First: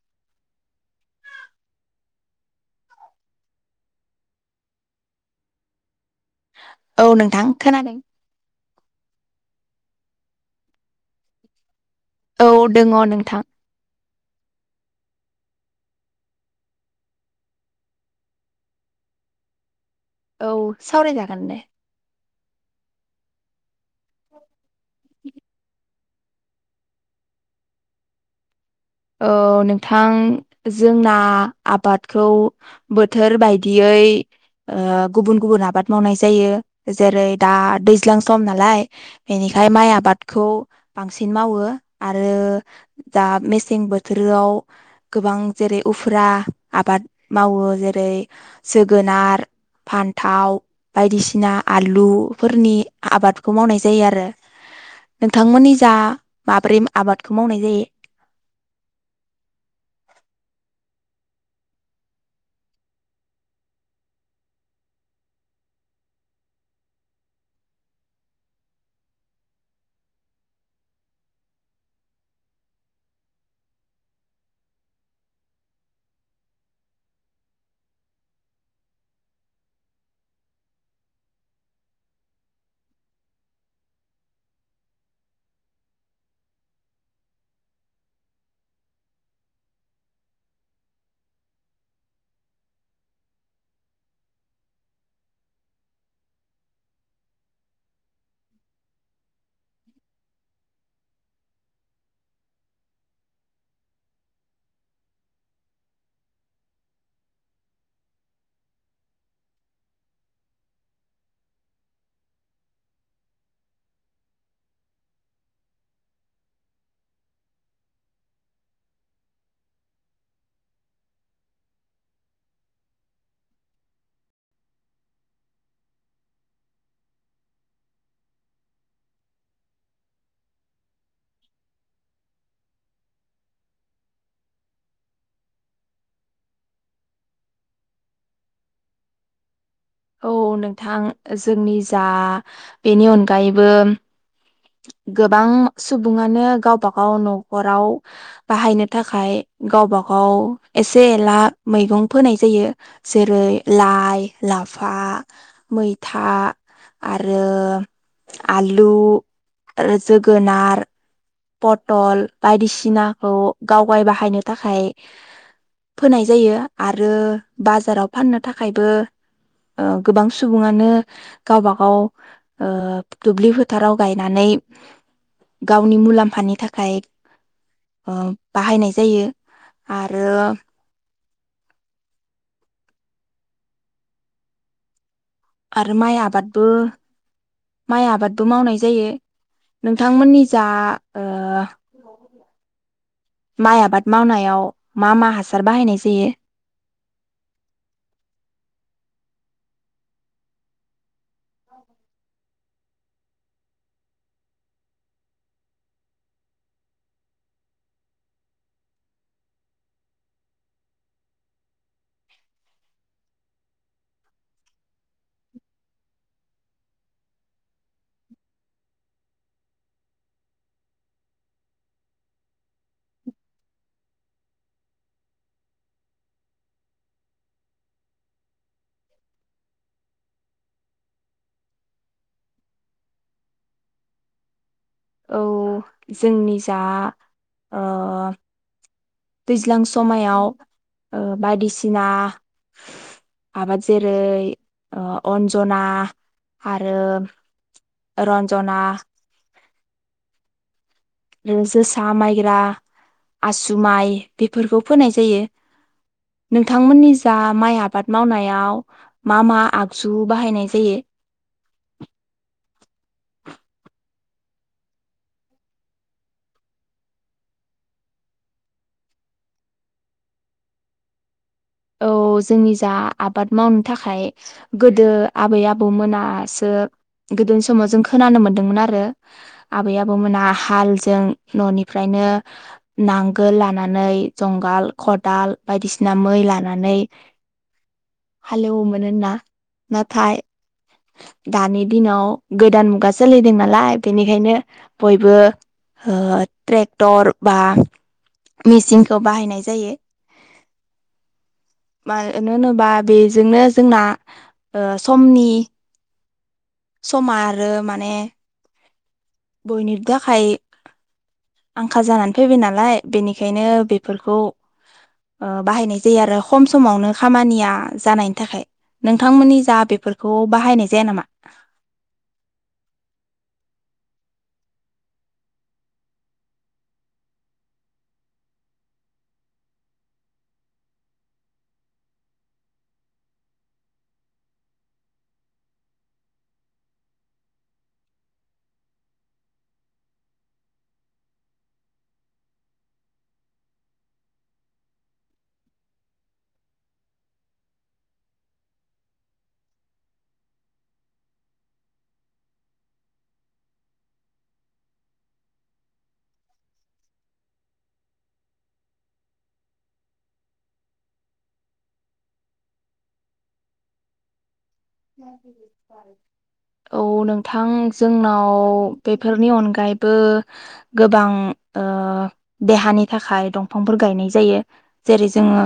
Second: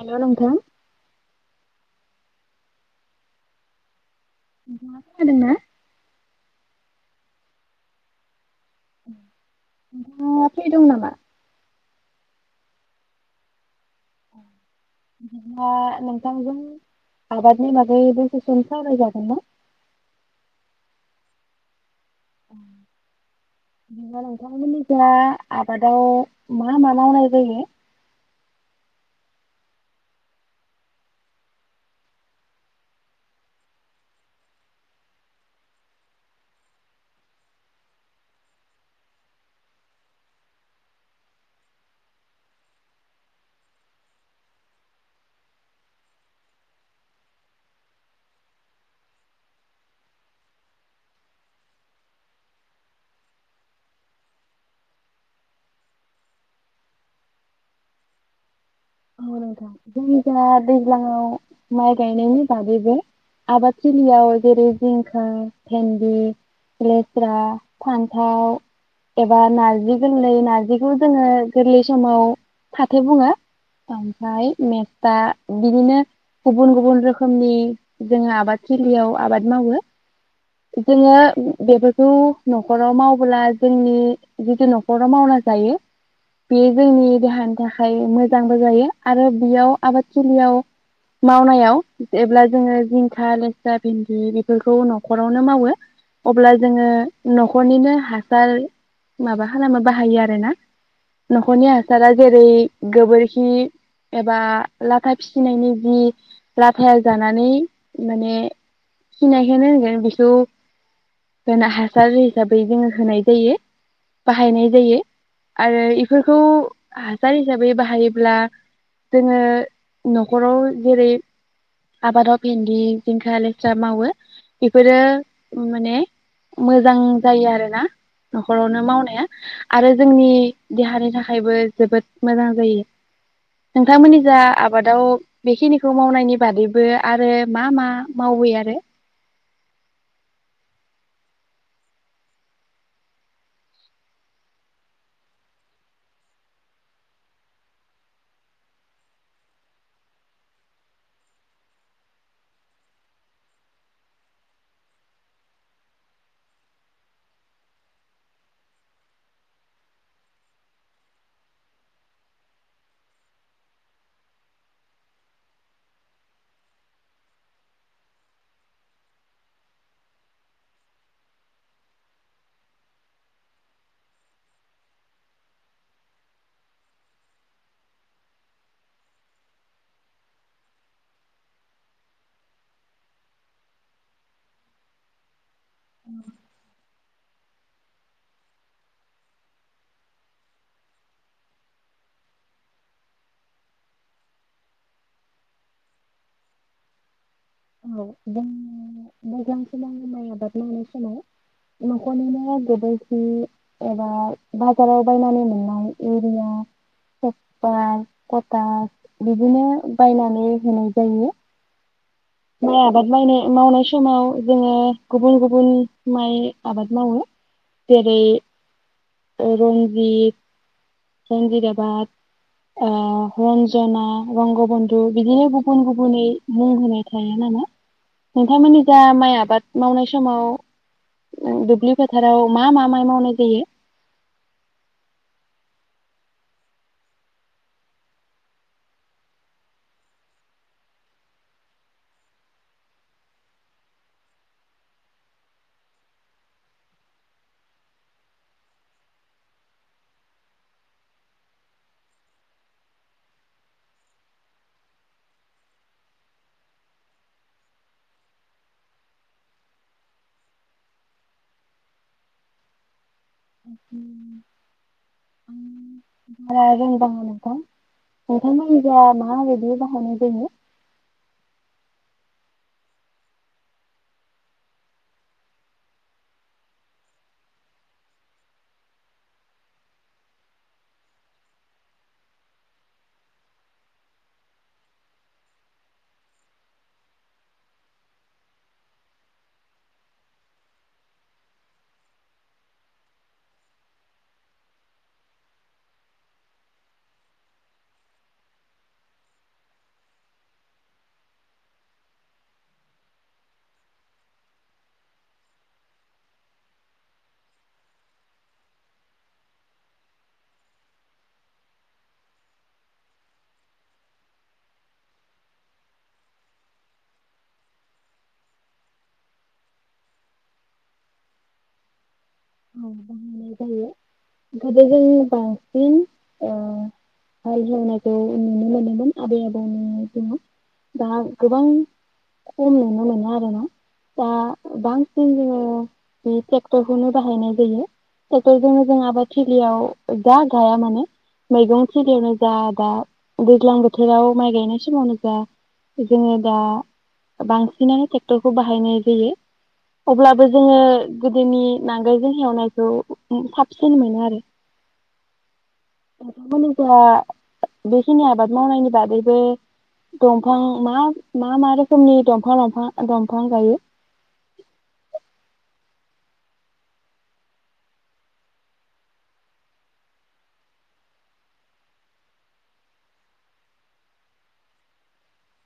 हेलोम नोंथां [inaudible] नोंथांङा खोनादोंना? औ नोंथां खोनादों। नोंथांङा फ्रि दं नामा? औ दोंङ नोंथां। दिब्ला नोंथांजों आबादनि बागै दसे सम सावरायजागोन ना? औ सावरायजागोन दे। अ बिदिबा नोंथां मोननि जा आबादाव मा मा मावनाय जायो? औ नोंथां जोंना आबादखौ बोथोर बायदियै ओ गुबुन गुबुन आबाद मावनाय जायो। जेरै दा दैज्लां सम नालाय बेनिखाय माइ आबादखौ बांसिन मावो आरो दा मे मसें बोथोराव गोबां जेरै उफुरा आबाद मावो जेरै जोगोनार, फान्थाव बायदिसिना आलुफोरनि आबादखौ मावनाय जायो आरो, नोंथांमोननि जा माब्रै आबादखौ मावनाय जायो? गौ नोंथां जोंनिजा दै ज्लांङाव माइ गायनायनि बागैबो आबाद थिलियाव जेरै जिंखा, फेन्दि, लेस्रा, फान्थाव एबा नार्जि गोरलै नार्जिखौ जोंङो गोरलै समाव फाथो बुंङो। ओमफ्राय मेस्था बिदिनो गुबुन गुबुन रोखोमनि जोङो आबादथिलियाव आबाद मावो। जोङो बेफोरखौ नखराव मावब्ला जोंनि जिथु नखराव मावना जायो बेयो जोंनि देहानि थाखाय मोजां बो जायो। आरो बेयाव आबादथिलियाव मावनायाव जेब्ला जिंखा, लेस्रा, भिन्दि बिसोरखौ नखरावनो मावो अब्ला जोङो नखरनिनो हासार माबा खालामो बाहायो आरोना। नखरनि हासारा जेरै गोबोर खि एबा लाथा फिसिनायनि जि लाथाया जानानै माने खिनायखौनो होनगोन बेखौ हासार हिसाबै जोङो होनाय जायो बाहायनाय जायो आरो बेफोरखौ हासार हिसाबै बाहाय ब्ला जोङो नखराव जेरै आबादाव भेन्दि जिंखा लेस्रा मावो बेफोरो माने मोजां जायो आरोना नखरावनो मावनाया आरो जोंनि देहानि थाखायबो जोबोद मोजां जायो। नोंथांमोननि जा आबादाव बेखिनिखौ मावनायनि बादैबो आरो मा मा मावो आरो? औ नोंथां जोंनि जा बेनि अनगायैबो गोबां सुबुङानो गावबा गाव नखराव बाहायनो थाखाय गावबा गाव एसे एला मैगं फोनाय जायो। जेरै लाइ, लाफा, मैथा आरो आलु आरो जोगोनार पटल बायदिसिनाखौ गावगाय बाहायनो थाखाय फोनाय जायो। आरो बाजाराव फाननो थाखायबो ओ गोबां सुबुङानो गावबागाव ओ दुब्लि फोथाराव गायनानै गावनि मुलाम्फा फानि थाखाय ओ बाहायनाय जायो आरो आरो माइ आबादबो माइ आबादबो मावनाय जायो। नोंथांमोननि जा ओ माइ आबाद मावनायाव मा मा हासार बाहायनाय जायो? औ जोंनि दैज्लां समाव माइ आबाद मावनाय समाव न'खरनिनो गोबोरखि एबा बाजाराव बायनानै मोननाय इउरिया, पपार, कटास बिदिनो बायनानै होनाय जायो। माइ आबाद मायनाय मावनाय समाव जोङो गुबुन गुबुन माइ आबाद मावो जेरै रन्जित रन्जित आबाद रन्जना रंगबन्धु बिदिनो गुबुन गुबुनै मुं होनाय थाया नामा नोंथांमोननि जा माइ आबाद मावनाय समाव ओ दुब्लि फोथाराव मा मा माइ मावनाय जायो? औ जोंनि जा ओ दैज्लां समायाव ओ बायदिसिना आबाद जेरै अन्जना आरो रन्जना उम जोसा माइग्रा आसु माइ बेफोरखौ फोनाय जायो। नोंथांमोननि जा माइ आबाद मावनायाव मा मा आगजु बाहायनाय जायो? बारा रोंबाङा नोंथां नोंथांमोननि माबायदि बाहायनाय जायो? औ जोंनि जा आबाद मावनो थाखाय गोदो आबै आबौ मोनासो गोदोनि समाव जों खोनानो मोनदोंमोन आरो आबै आबौमोना हालजों न'निफ्रायनो नांगोल लानानै जंगाल खदाल बायदिसिना मै लानानै नानै हालेवोमोन होनना। नाथाय दानि दिनाव गोदान मुगा सोलिदों नालाय बेनिखायनो बयबो ओ ट्रेक्टर बा मेसिनखौ बाहायनाय जायो। मानो होनोबा बेजोंनो जोंना ओ समनि समा आरो माने बयनिबो थाखाय आंखाल जानानै फैबाय नालाय बेनिखायनो बेफोरखौ ओ बाहायनाय जायो आरो खम समावनो खामानिया जानायनि थाखाय। नोंथांमोननि जा बेफोरखौ बाहायनाय जाया नामा? औ बाहायनाय जायो। ओंखायनो जों बांसिन हाल एवनायखौ नुनो मोनोमोन। आबै आबौनि दिनाव दा गोबां खम नुनो मोनो आरो ना दा बांसिन जोङो बे ट्रेक्टरखौनो बाहनाय जायो ट्रेक्टरजोंनो जों आबाद थिलियाव जा गाया मानो मैगं थिलियावनो जा दा दैज्लां बोथोराव माइ गायनाय समावनो जा जोङो दा बांसिनानो ट्रेक्टरखौ बाहायनाय जायो। अब्लाबो जोङो गोदोनि नांगालजों हेवनायखौ साबसिन मोनो आरो। नोंथांमोननि जा बेखिनि आबाद मावनायनि बादैबो दंफां मा मा मा रोखोमनि दंफां लाफां दंफां गायो? औ नोंथां जोंनाव बेफोरनि अनगायैबो गोबां ओ देहानि थाखाय दंफांफोर गायनाय जायो। जेरै जोङो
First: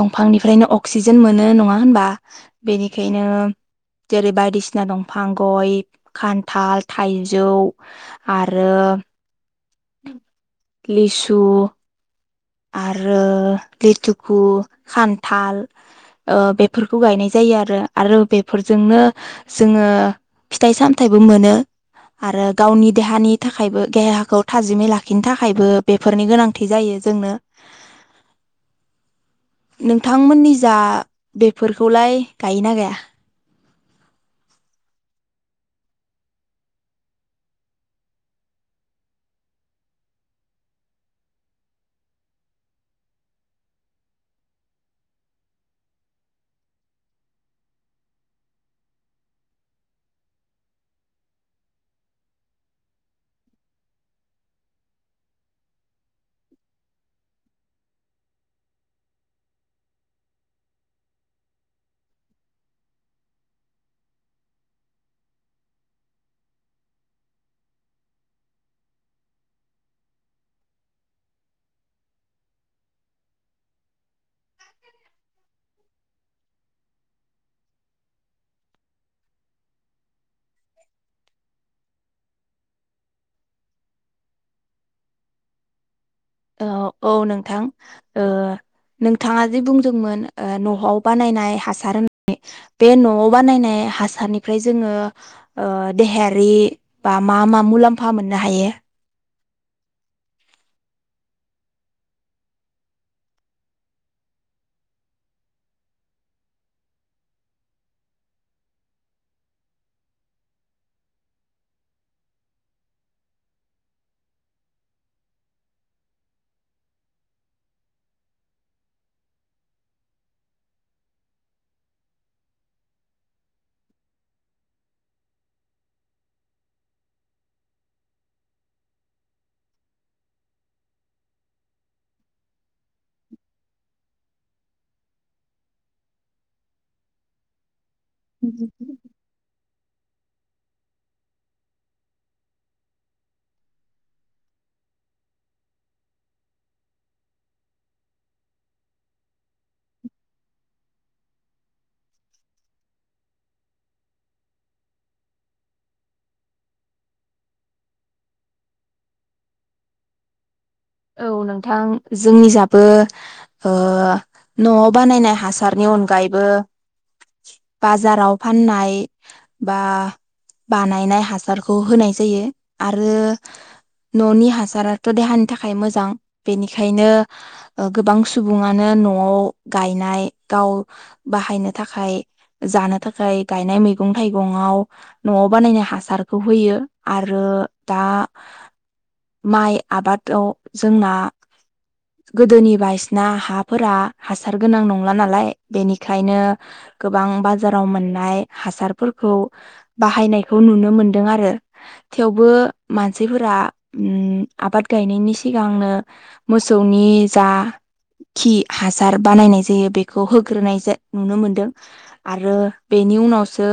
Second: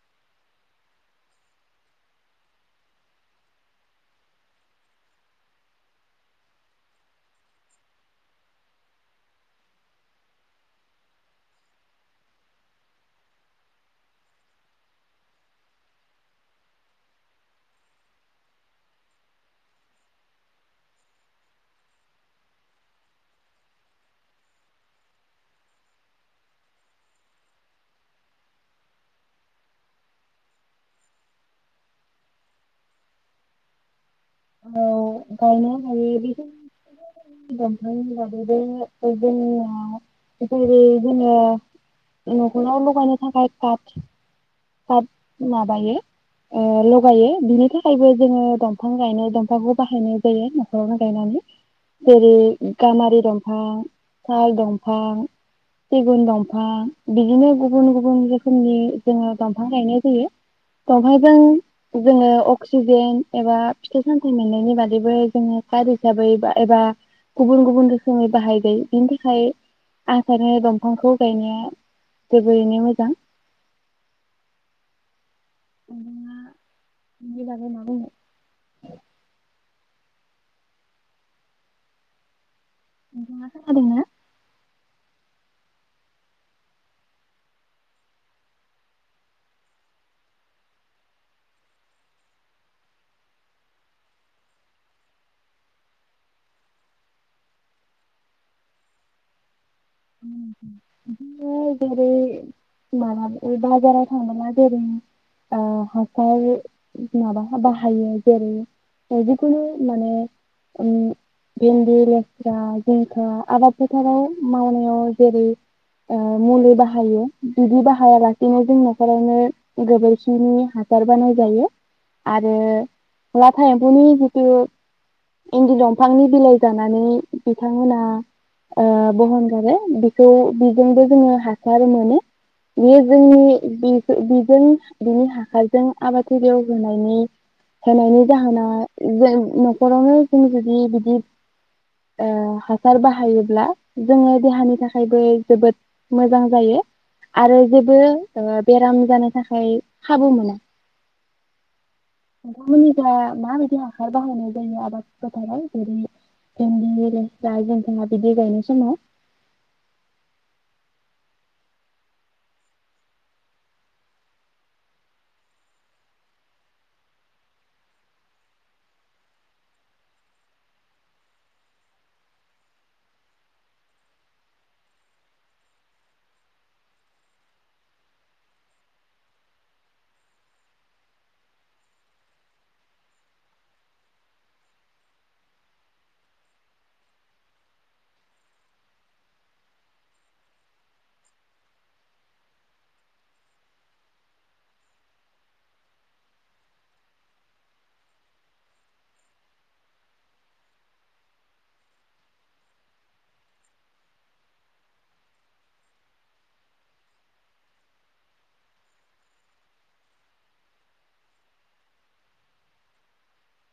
दंफांनिफ्रायनो अक्सिजेन मोनो नङा होनबा? बेनिखायनो जेरै बायदिसिना दंफां गय, खान्थाल, थाइजौ आरो लिसु आरो लिथुखु खान्थाल ओ बेफोरखौ गायनाय जायो आरो। आरो बेफोरजोंनो जोङो फिथाइ सामथायाइबो मोनो आरो गावनि देहानि थाखायबो देहाखौ थाजिमै लाखिनो थाखायबो बेफोरनि गोनांथि जायो जोंनो। नोंथांमोननि जा बेफोरखौलाय गायोना गाया? औ गायनो हायो बि दंफां [unintelligible] जेरै जोङो न'खराव लगायनो थाखाय पाट पाट माबायो ओ लगायो बिनि थाखायबो जोङो दंफां गायनो दंफांखौ बाहायनाय जायो न'ख'रावनो गायनानै जेरै गामबारि दंफां, साल दंफां, सिगुन दंफां बिदिनो गुबुन गुबुन रोखोमनि जोङो दंफां गायनाय जायो दंफांजों जोङो अक्सिजेन एबा फिथाइ सामथाइ मोननायनि बादैबो जोङो कार हिसाबै एबा गुबुन गुबुन रोखोमै बाहाय‌‌ जायो बिनि थाखाय आं सानो दंफांखौ गायनाया जोबोरैनो मोजां। नोंथाङा बेनि बागै मा बुंनो? नोंथाङा खोनादों ना? ओ औ नोंथां नोंथाङा जि बुंदोंमोन न'आव बानायनाय हासार होननानै बे न'आव बानायनाय हासारनिफ्राय जोङो देहायारि बा मा मा मुलाम्फा मोननो हायो? बिदिनो जेरै मालाबा बाजाराव थांबा जेरै हासार माबा बाहायो जेरै जिखुनु माने ओ भेन्दि लेस्रा जिंखा आबाद फोथाराव मावनाय ओ जेरै ओ मुलि बाहायो बिदि बाहाया लासेनो जों न'खरावनो गोबोरखिनि हासार बानायजायो आरो लाथा एम्फौनि जिथु इन्दि दंफांनि बिलाइ जानानै बिथांमोना ओ बहनगारो बेखौ बिजोंबो जोङो हासार मोनो। बेयो जोंनि बेखौ बिजों बिनि हासारजों आबादथिलियाव होनायनि होनायनि जाहोना जों न'खरावनो जों जुदि बिदि ओ हासार बाहायोब्ला जोङो देहानि नि थाखायबो जोबोद मोजां जायो। आरो जेबो बेराम जानो थाखाय खाबु मोना। नोंथांमोननि दा माबायदि हासार बाहायनाय जायो आबाद फोथाराव जेरै भेन्दि, लेस्रा, जिंखा बिदि गायनाय समाव? औ नोंथां जोंनि जाबो ओ न'आव बानायनाय हासारनि अनगायैबो बाजाराव फाननाय बा बानायनाय हासारखौ होनाय जायो। आरो न'नि हासाराथ' देहानि नि थाखाय मोजां। बेनिखायनो गोबां सुबुङानो न'आव गायनाय गाव बाहायनो थाखाय जानो थाखाय गायनाय मैगं थाइगं थाइगं आव न'आव बानायनाय हासारखौ होयो आरो दा माइ आबाद औ जोंना गोदोनि बायदिसिना हाफोरा हासार गोनां नंला नालाय बेनिखायनो गोबां बाजाराव मोननाय हासारफोरखौ बाहायनायखौ नुनो मोनदों आरो थेवबो मानसिफोरा उम आबाद गायनायनि सिगांनो मोसौनि जा खि हासार बानायनाय जायो बेखौ होग्रोनाय नुनो मोनदों आरो बेनि उनावसो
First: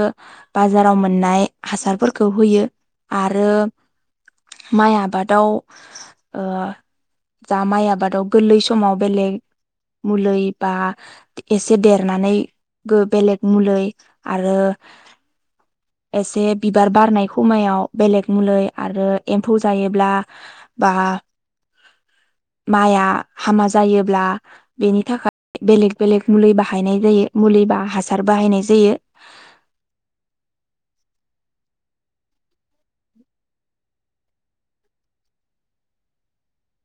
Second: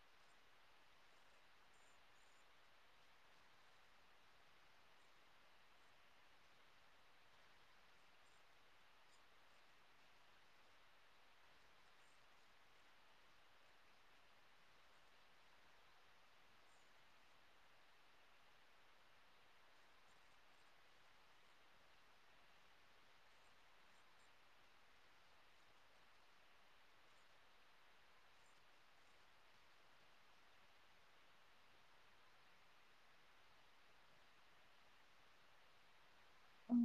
बाजाराव मोननाय हासारफोरखौ होयो आरो माइ आबादाव ओ जा माइ आबादाव गोरलै समाव बेलेग मुलै बा एसे देरनानैबो बेलेग मुलै आरो एसे बिबार बारनाय खमायाव बेलेग मुलै आरो एम्फौ जायोब्ला बा माइआ हामा जायोब्ला बेनि थाखाय बेलेग बेलेग मुलि बाहायनाय जायो मुलि बा हासार बाहायनाय जायो। उ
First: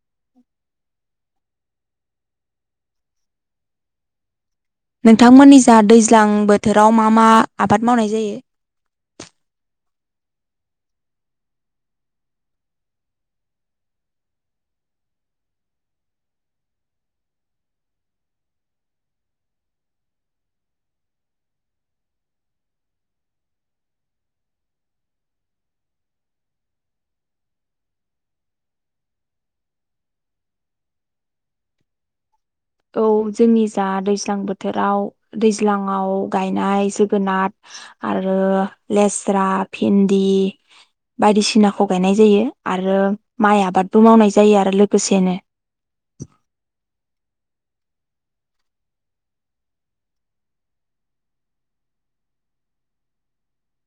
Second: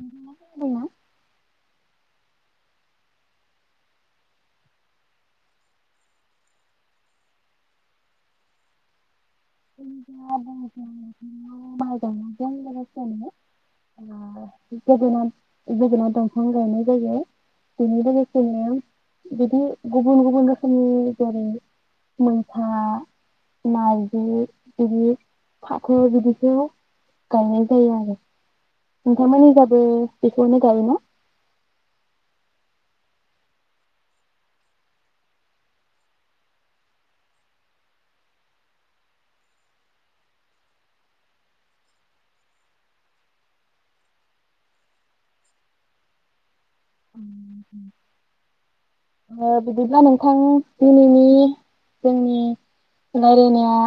नोंथाङा खोनादों ना? नोंथांमोननि जा दैज्लां बोथोराव मा मा आबाद मावनाय जायो? [inaudible] माइ गायनायजों लोगोसेनो ओ जोगोनार जोगोनार दंफां गायनाय जायो बेनि लोगोसेनो बिदि गुबुन गुबुन रोखोमनि जेरै मैथा, माइ बे बिदि फाथो बिदिखौ गायनाय जायो आरो। नोंथांमोननि जाबो बेखौनो गायो ना? औ जोंनि जा दैज्लां बोथोराव दैज्लाङाव गायनाय जोगोनाथ आरो लेस्रा, भिन्दि बायदिसिनाखौ गायनाय जायो आरो माइ आबादबो मावनाय जायो आरो लोगोसेनो। ओ बिदिब्ला नोंथां दिनैनि जोंनि रायलायनाया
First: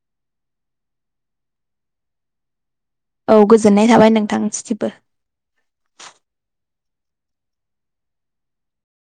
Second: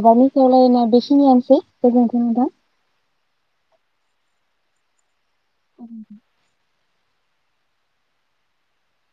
आबादनि सायाव रायलायनाया बेखिनियानोसै गोजोन्थों नोंथां। औ गोजोननाय थाबाय नोंथां सिबो। लांदां